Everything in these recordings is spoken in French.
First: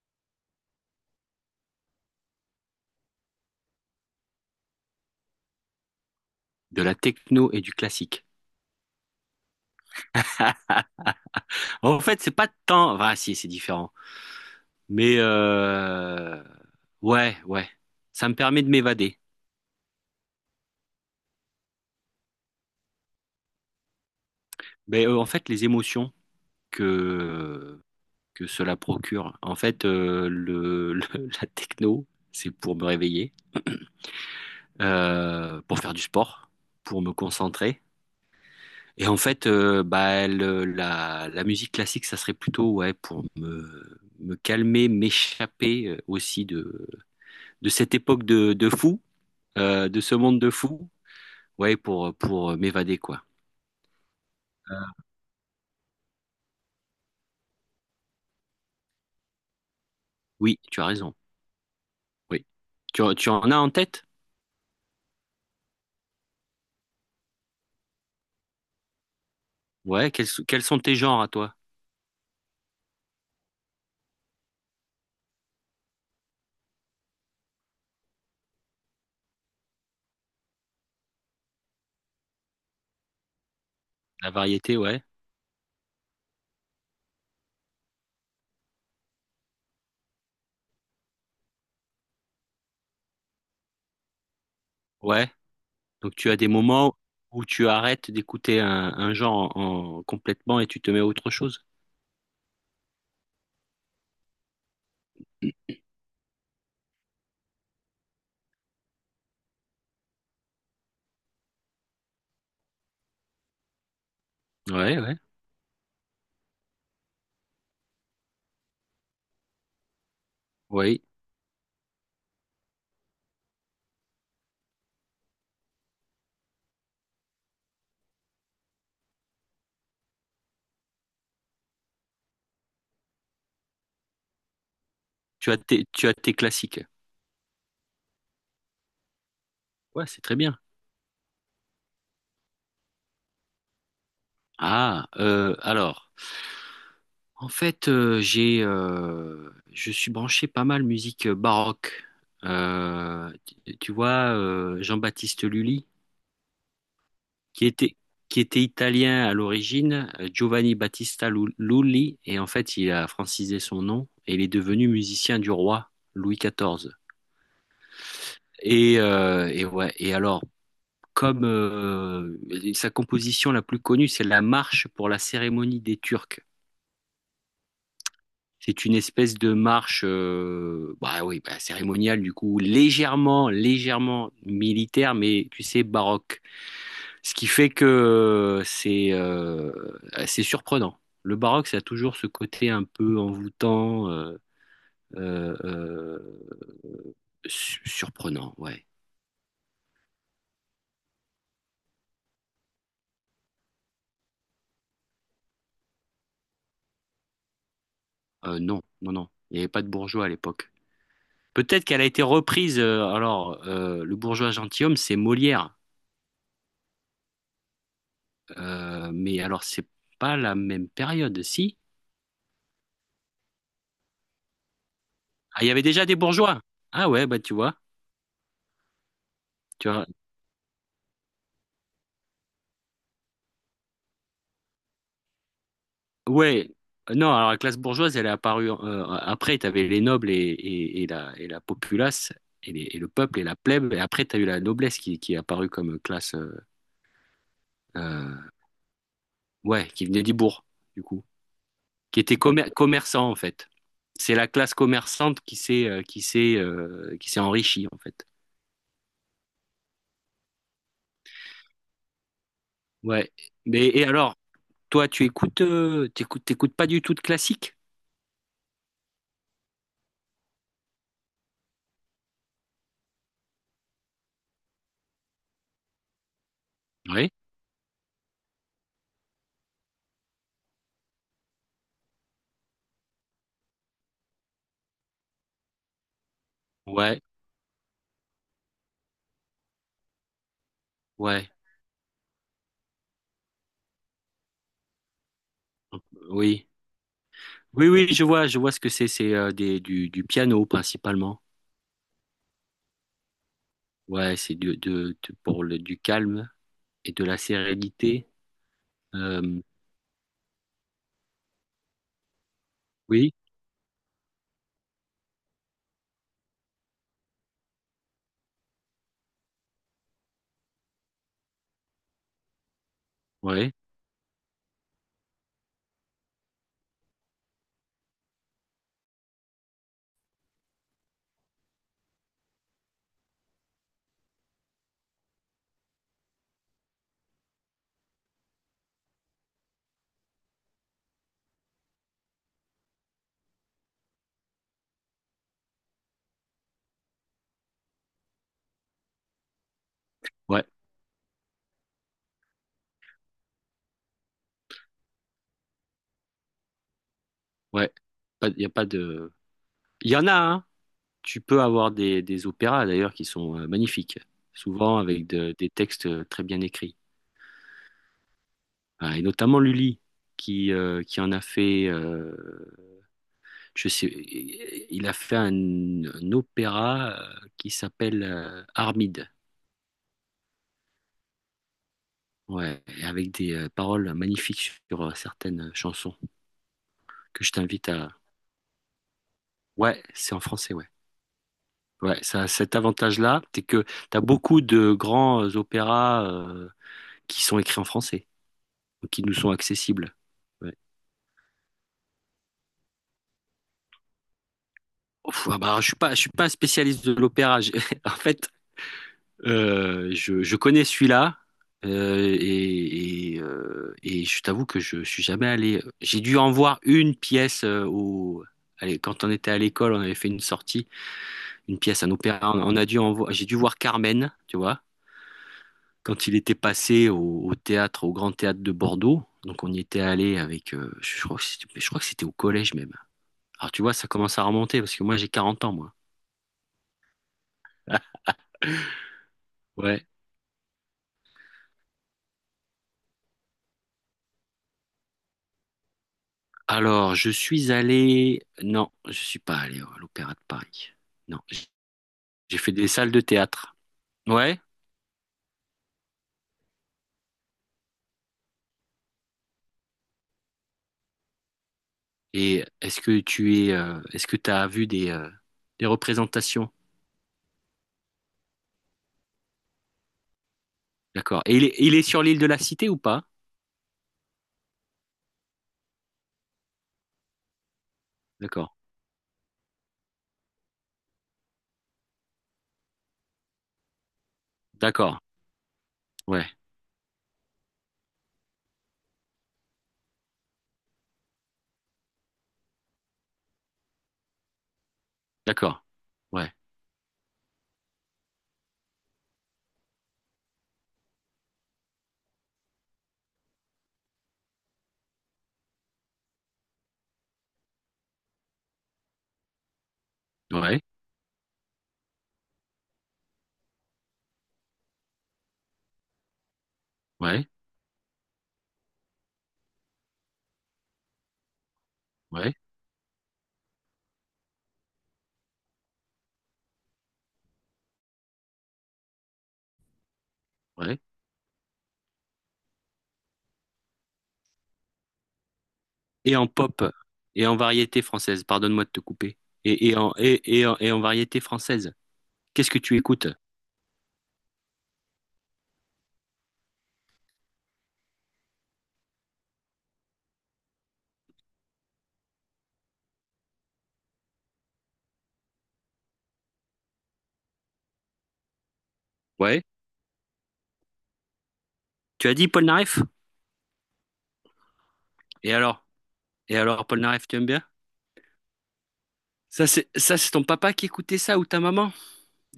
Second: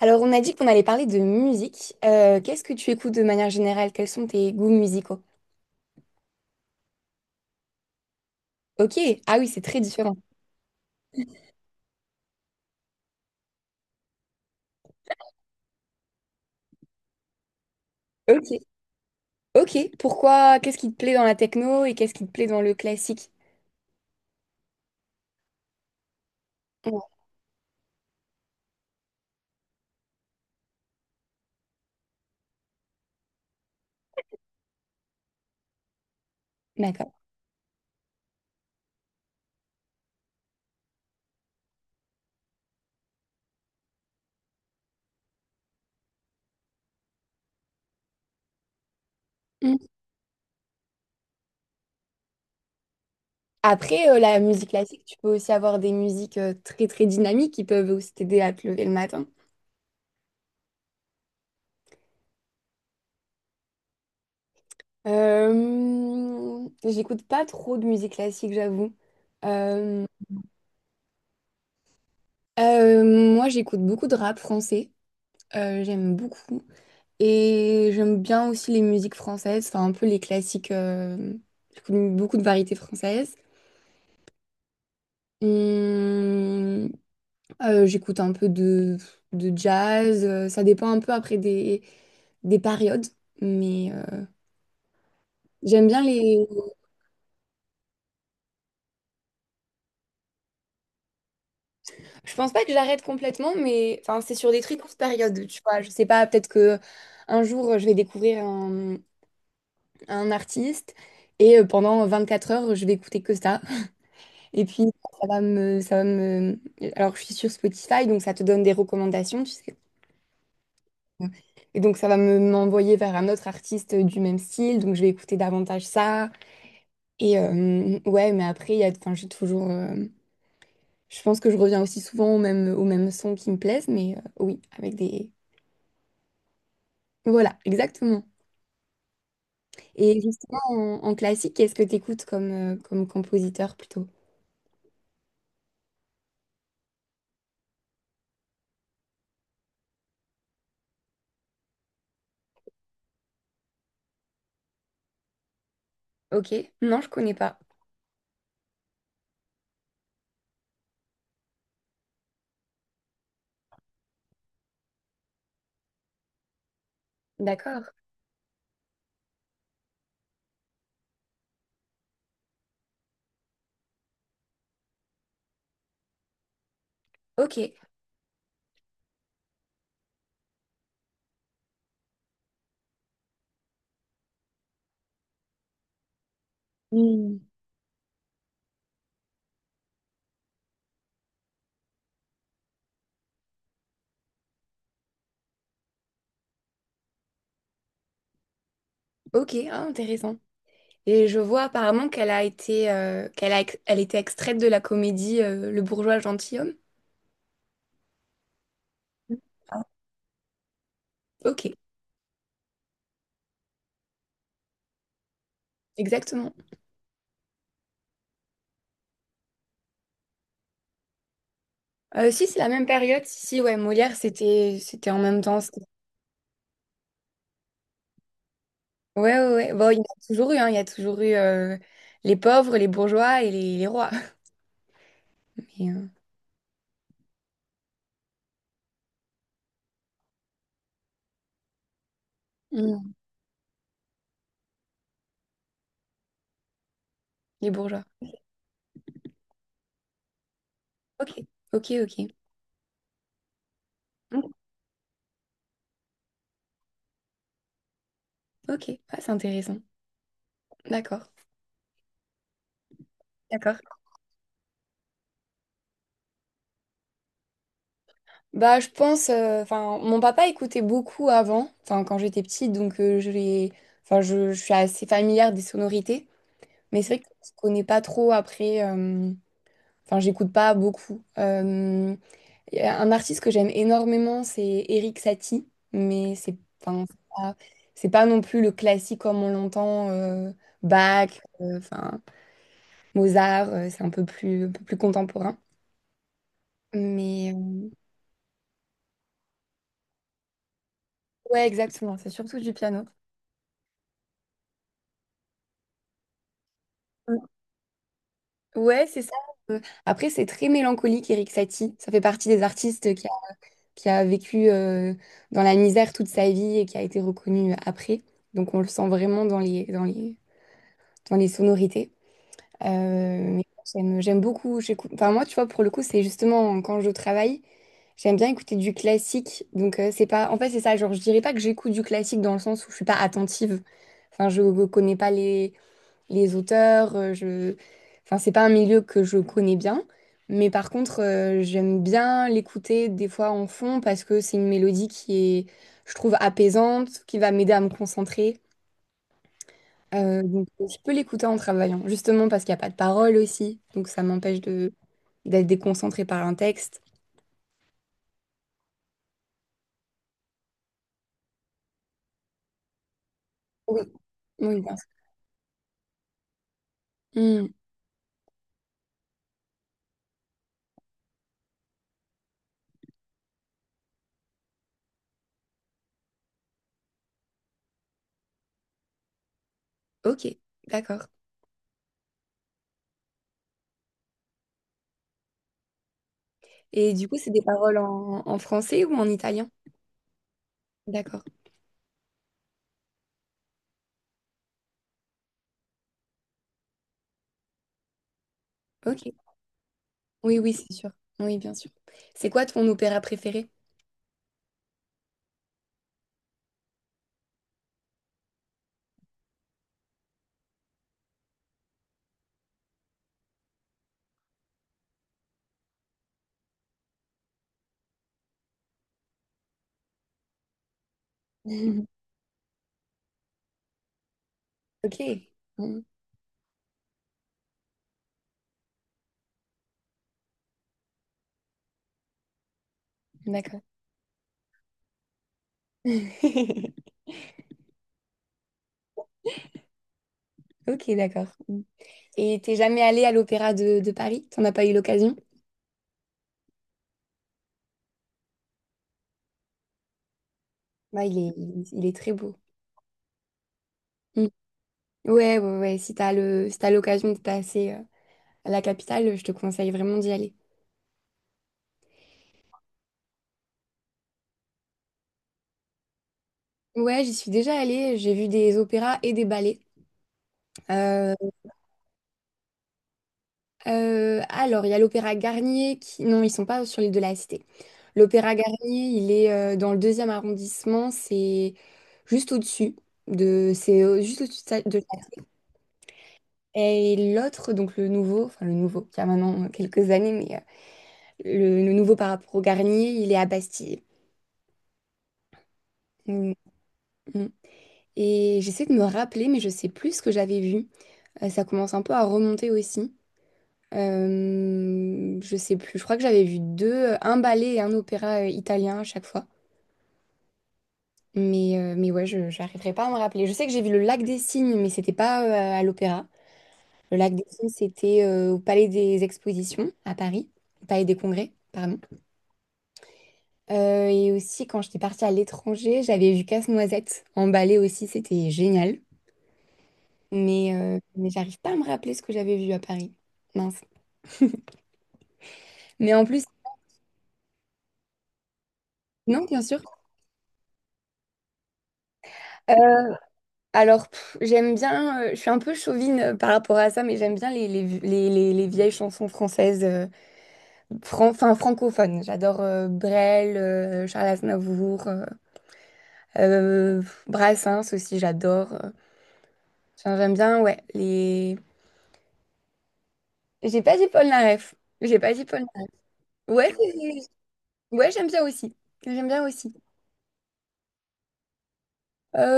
Alors, on a dit qu'on allait parler de musique. Qu'est-ce que tu écoutes de manière générale? Quels sont tes goûts musicaux? De la techno et du classique. Ok, ah oui, c'est très différent. En fait, c'est pas tant. Ah, si, c'est différent. Mais euh, ouais, ouais. Ça me Ok, permet de m'évader. ok. Pourquoi? Qu'est-ce qui te plaît dans la techno et qu'est-ce qui te plaît dans le classique? En fait, les émotions Ouais, que que cela procure. En fait, la techno, c'est pour me réveiller, pour faire du sport, pour d'accord. me concentrer. Et en fait, la musique classique, ça serait plutôt ouais, pour me calmer, m'échapper aussi de cette époque de fou. Mm. De ce monde de fous, ouais, pour, pour m'évader, quoi. Après, la musique classique, tu peux aussi avoir des musiques très très dynamiques qui peuvent aussi t'aider à te lever le matin. Oui, tu as raison. Oui. Tu en as en tête? J'écoute pas trop de musique classique, j'avoue. Euh, Ouais, quels sont tes genres à toi? Moi, j'écoute beaucoup de rap français. J'aime beaucoup. Et j'aime bien aussi les musiques françaises, enfin un peu les classiques, j'écoute beaucoup de variétés françaises. La variété, ouais. Hum, j'écoute un peu de jazz, ça dépend un peu après des périodes, mais Ouais. j'aime bien Donc tu as les... des moments où tu arrêtes d'écouter un genre complètement et tu te mets à autre chose. Je pense pas que j'arrête complètement, mais enfin c'est sur des très courtes périodes, tu vois. Je sais pas, peut-être que un jour je vais découvrir un artiste et pendant quatre heures je vais écouter que ça. Et puis, Ouais, ouais. Ça va me... Alors, je suis sur Spotify, donc ça te donne des recommandations, tu sais. Oui. Et donc, ça va me m'envoyer vers un autre artiste du même style, donc je vais écouter davantage ça. Et ouais, mais après, il y a, enfin, j'ai toujours... je pense que je reviens aussi souvent aux mêmes sons qui me plaisent, mais oui, avec des... Tu as tes classiques. Voilà, exactement. Ouais, Et c'est très bien. justement, en, en classique, qu'est-ce que tu écoutes comme, comme compositeur plutôt? Alors, en fait, je suis branché pas mal musique baroque. Euh, tu vois, Jean-Baptiste Lully, Ok, non, je connais pas. qui était, qui était italien à l'origine, Giovanni Lully, et en fait, il a francisé son nom et il est devenu musicien du roi Louis XIV. D'accord. Et ouais, et alors, comme sa composition la plus connue, c'est la marche pour la cérémonie des Turcs. Ok. C'est une espèce de marche, bah oui, bah, cérémoniale du coup, légèrement militaire, mais tu sais, baroque. Ce Hmm. qui fait que c'est surprenant. Le baroque, ça a toujours ce côté un peu envoûtant, euh, euh, surprenant, ouais. Ok, ah, intéressant. Et je vois apparemment qu'elle a été, qu'elle a, elle était extraite de la comédie Le bourgeois gentilhomme. Non, non, non, il n'y avait pas Ah, de bourgeois à l'époque. ok, Peut-être qu'elle a été reprise, le bourgeois gentilhomme, c'est Molière. exactement. Mais alors, c'est pas la même période, si? Si, c'est la même période. Si, si, ouais, Molière, c'était, c'était en même Ah, temps. il y avait déjà des bourgeois. Ah ouais, bah tu vois, Ouais, ouais, ouais. tu Bon, il y en vois. a toujours eu, hein. Il y a toujours eu les pauvres, les bourgeois et les rois. Mais, euh, Ouais. Non, alors la classe bourgeoise, elle est apparue après. Tu avais les nobles et la populace, et le mm, peuple et la plèbe. Et après, tu as eu la noblesse qui est apparue comme classe, les bourgeois. euh, ouais, qui venait des bourgs, du coup, Ok, ok, qui ok. était commerçant en fait. C'est la Mm, classe commerçante qui s'est qui s'est qui s'est enrichie en fait. ok, ah, c'est intéressant. D'accord. Ouais. D'accord. Mais et alors, toi, t'écoutes pas du tout de classique? Bah, je pense, enfin, mon papa écoutait beaucoup avant, enfin, quand j'étais petite, donc enfin, je suis assez familière des sonorités, mais c'est vrai que Oui. je connais pas trop après, enfin, j'écoute pas beaucoup. Y a un artiste que j'aime énormément, c'est Eric Satie, mais c'est, enfin, Ouais, c'est pas non plus le classique comme on l'entend, Bach, ouais, enfin, Mozart, c'est un peu plus contemporain. oui. Mais Oui, oui, je vois ce que c'est. C'est du piano principalement. ouais, exactement, c'est surtout du piano. Ouais, c'est pour le, du calme et de la sérénité. Ouais, c'est ça. Euh, Euh, après, c'est très mélancolique, Eric Satie. Ça fait partie des artistes oui, qui a vécu dans la misère toute sa vie et qui a été reconnu après. Donc, on le sent vraiment dans les, dans les, dans les sonorités. Mais ouais, j'aime, j'aime beaucoup. Enfin, moi, tu vois, pour le coup, c'est justement quand je travaille, j'aime bien écouter du classique. Donc, c'est pas... En fait, c'est ça. Genre, je dirais pas que j'écoute du classique dans le sens où je suis pas attentive. Enfin, je connais pas les, les auteurs. Je... Enfin, c'est pas un milieu que je connais bien, mais par contre, j'aime bien l'écouter des fois en fond parce que c'est une mélodie qui est, je trouve, apaisante, qui va m'aider à me concentrer. Ouais, Donc, je peux l'écouter en travaillant, justement parce qu'il n'y a pas de parole aussi, donc ça m'empêche de d'être déconcentrée par un texte. ouais. Il y a pas de. Il y en a, hein. Tu peux avoir des opéras d'ailleurs qui sont Oui, magnifiques, oui, bien souvent sûr. avec des textes très bien écrits. Hmm, Ah, et notamment Lully, qui en a fait. Je sais, il a fait un opéra qui s'appelle Armide. ok, d'accord. Ouais, et avec des paroles magnifiques sur certaines chansons Et du coup, que c'est je des t'invite paroles à... en, en français ou en italien? Ouais, c'est en français, ouais. D'accord. Ouais, ça a cet avantage-là, c'est que t'as beaucoup de grands opéras qui sont écrits en français, ou qui Ok. nous sont accessibles. Oui, oui, Ouais. c'est sûr. Oui, bien sûr. C'est quoi ton opéra préféré? Ouf, ah bah, je suis pas spécialiste de l'opéra. En fait, je connais celui-là, et je t'avoue que je suis jamais allé... J'ai dû en voir une pièce au... Allez, quand on était à l'école, on avait fait une sortie. Une pièce, Mhm. un opéra. On a j'ai dû voir Carmen, tu vois, Ok. Mm. quand il était passé au, au théâtre, au Grand Théâtre de Bordeaux. Donc on y était allé avec, je crois que c'était au collège même. Alors D'accord. tu vois, ça commence à remonter parce que moi j'ai 40 ans, moi. Ouais. Ok, d'accord. Mm. Et t'es jamais allé à l'Opéra de Paris? T'en as pas eu l'occasion? Alors je suis allé, non, je suis pas allé à l'Opéra de Paris. Bah, Non, il est très beau. j'ai fait des salles de théâtre. Mm. Ouais. Ouais, ouais, ouais. Si t'as le, si t'as l'occasion de passer à la capitale, je te conseille vraiment d'y aller. Et est-ce que tu es, est-ce que tu as vu des représentations? Ouais, j'y suis déjà allée. J'ai vu des opéras et des ballets. Euh, D'accord. Et il est sur l'île de la Cité ou pas? Alors, il y a l'Opéra Garnier qui... Non, ils sont pas sur l'île de la Cité. L'Opéra D'accord. Garnier, il est dans le deuxième arrondissement, c'est juste au-dessus de... C'est juste au-dessus de... de D'accord. ça. Ouais. Et l'autre, donc le nouveau, enfin le nouveau, qui a maintenant quelques années, mais le nouveau par rapport au Garnier, il est à Bastille. D'accord. Ouais. Mm, mm. Et j'essaie de me rappeler, mais je sais plus ce que j'avais vu. Ça commence un peu à remonter aussi. Je sais plus, je crois que j'avais vu deux, un ballet et un opéra italien à chaque fois. Ouais. Mais ouais, je j'arriverai pas à me rappeler. Je sais que j'ai vu le Lac des Cygnes, mais c'était pas à l'opéra. Le Lac des Ouais. Cygnes, c'était au Palais des Expositions à Paris, au Palais des Congrès, pardon. Ouais. Et aussi, quand j'étais partie à l'étranger, j'avais vu Casse-Noisette en ballet aussi, c'était génial. Ouais. Mais j'arrive pas à me rappeler ce que j'avais vu à Paris. Mince. Mais en Et plus, en pop et en variété française. Pardonne-moi de te couper. non, bien sûr. Et en variété française. Qu'est-ce Euh, que tu écoutes? Alors, pff, j'aime bien, je suis un peu chauvine par rapport à ça, mais j'aime bien les, les vieilles chansons françaises, enfin francophones. J'adore Brel, Charles Aznavour, euh, Brassens aussi, j'adore. Ouais. Enfin, j'aime bien, ouais, les... Tu as dit Paul Naref? J'ai pas dit Paul Naref. J'ai pas dit Et Paul alors? Naref. Et Ouais, alors, Paul Naref, tu aimes bien? ouais, j'aime bien aussi. J'aime bien Ça, aussi. c'est ça, c'est ton papa qui écoutait ça ou ta maman?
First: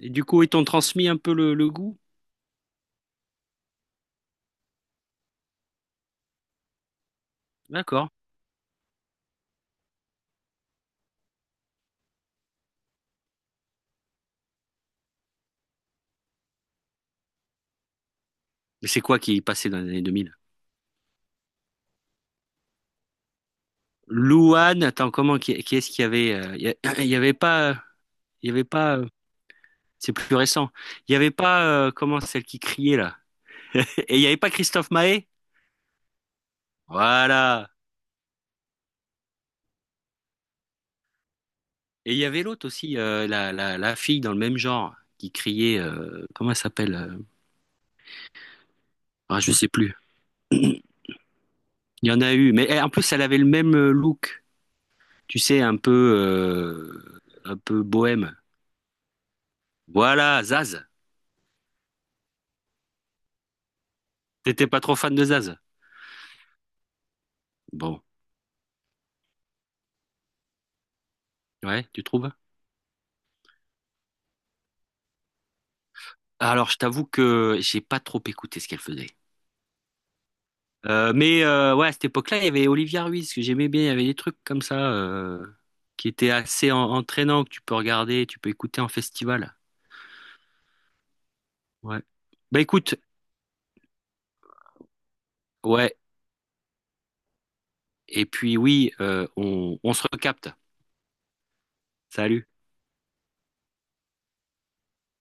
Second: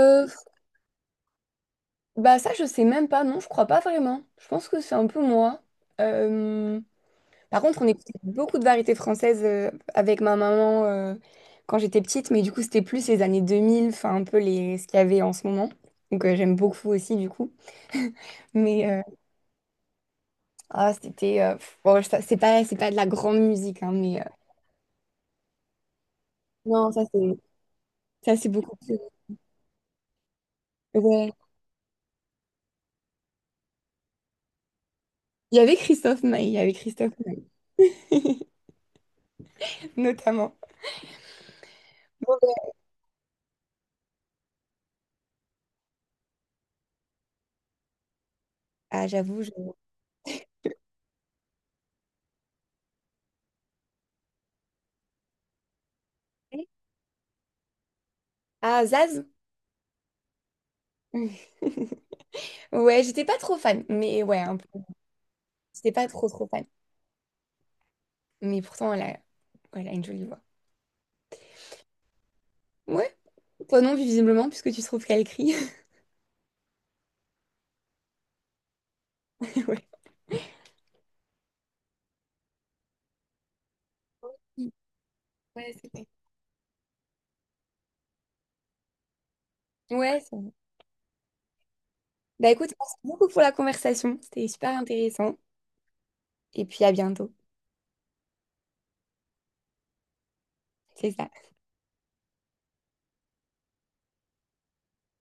Et du coup, ils t'ont transmis un peu le goût? bah ça, je sais même pas, non, je crois pas vraiment. Je pense que c'est un peu moi. Euh, Par contre, on D'accord. écoutait beaucoup de variétés françaises avec ma maman quand j'étais petite, mais du coup, c'était plus les années 2000, enfin un peu les... ce qu'il y avait en ce moment. Donc j'aime beaucoup aussi du coup. Mais Mais euh, c'est quoi qui passait dans les années 2000? ah, c'était... pff, bon, c'est pas de la grande musique, hein, mais... Louane, attends, comment, qui est-ce qu'il y avait? Il non, il y avait pas, ça c'est il y avait beaucoup plus... pas, c'est plus récent. Il y Ouais. avait pas, comment, celle qui criait là? Et il n'y avait pas Christophe Maé? Il y avait Christophe Maé, il y avait Christophe Maé, Voilà. notamment. Et il y avait l'autre aussi, la fille dans le même genre, qui criait, comment elle s'appelle? Ah, Ah, j'avoue, je... je sais plus. Il y en a eu, mais en plus, elle avait le même look, tu sais, un peu bohème. Ah, Zaz? Voilà, Zaz. Ouais, j'étais pas trop fan, mais ouais, un T'étais peu. pas trop fan de Zaz? J'étais pas trop trop fan. Bon, Mais pourtant, elle a, elle a une jolie voix. ouais, tu trouves? Ouais, toi non, visiblement, puisque tu trouves qu'elle crie. Alors, je t'avoue que j'ai pas trop écouté ce qu'elle faisait. Ouais. Ouais, à cette époque-là, il y avait Olivia Ruiz que j'aimais bien. Il y avait des trucs comme ça Ouais, c'est vrai. qui étaient assez entraînants que tu peux regarder, tu peux écouter en festival. Ouais, c'est vrai. Ouais. Bah Bah écoute, merci écoute, beaucoup pour la conversation. C'était super intéressant. ouais. Et puis à bientôt. Et puis oui, on se recapte. C'est ça. Salut.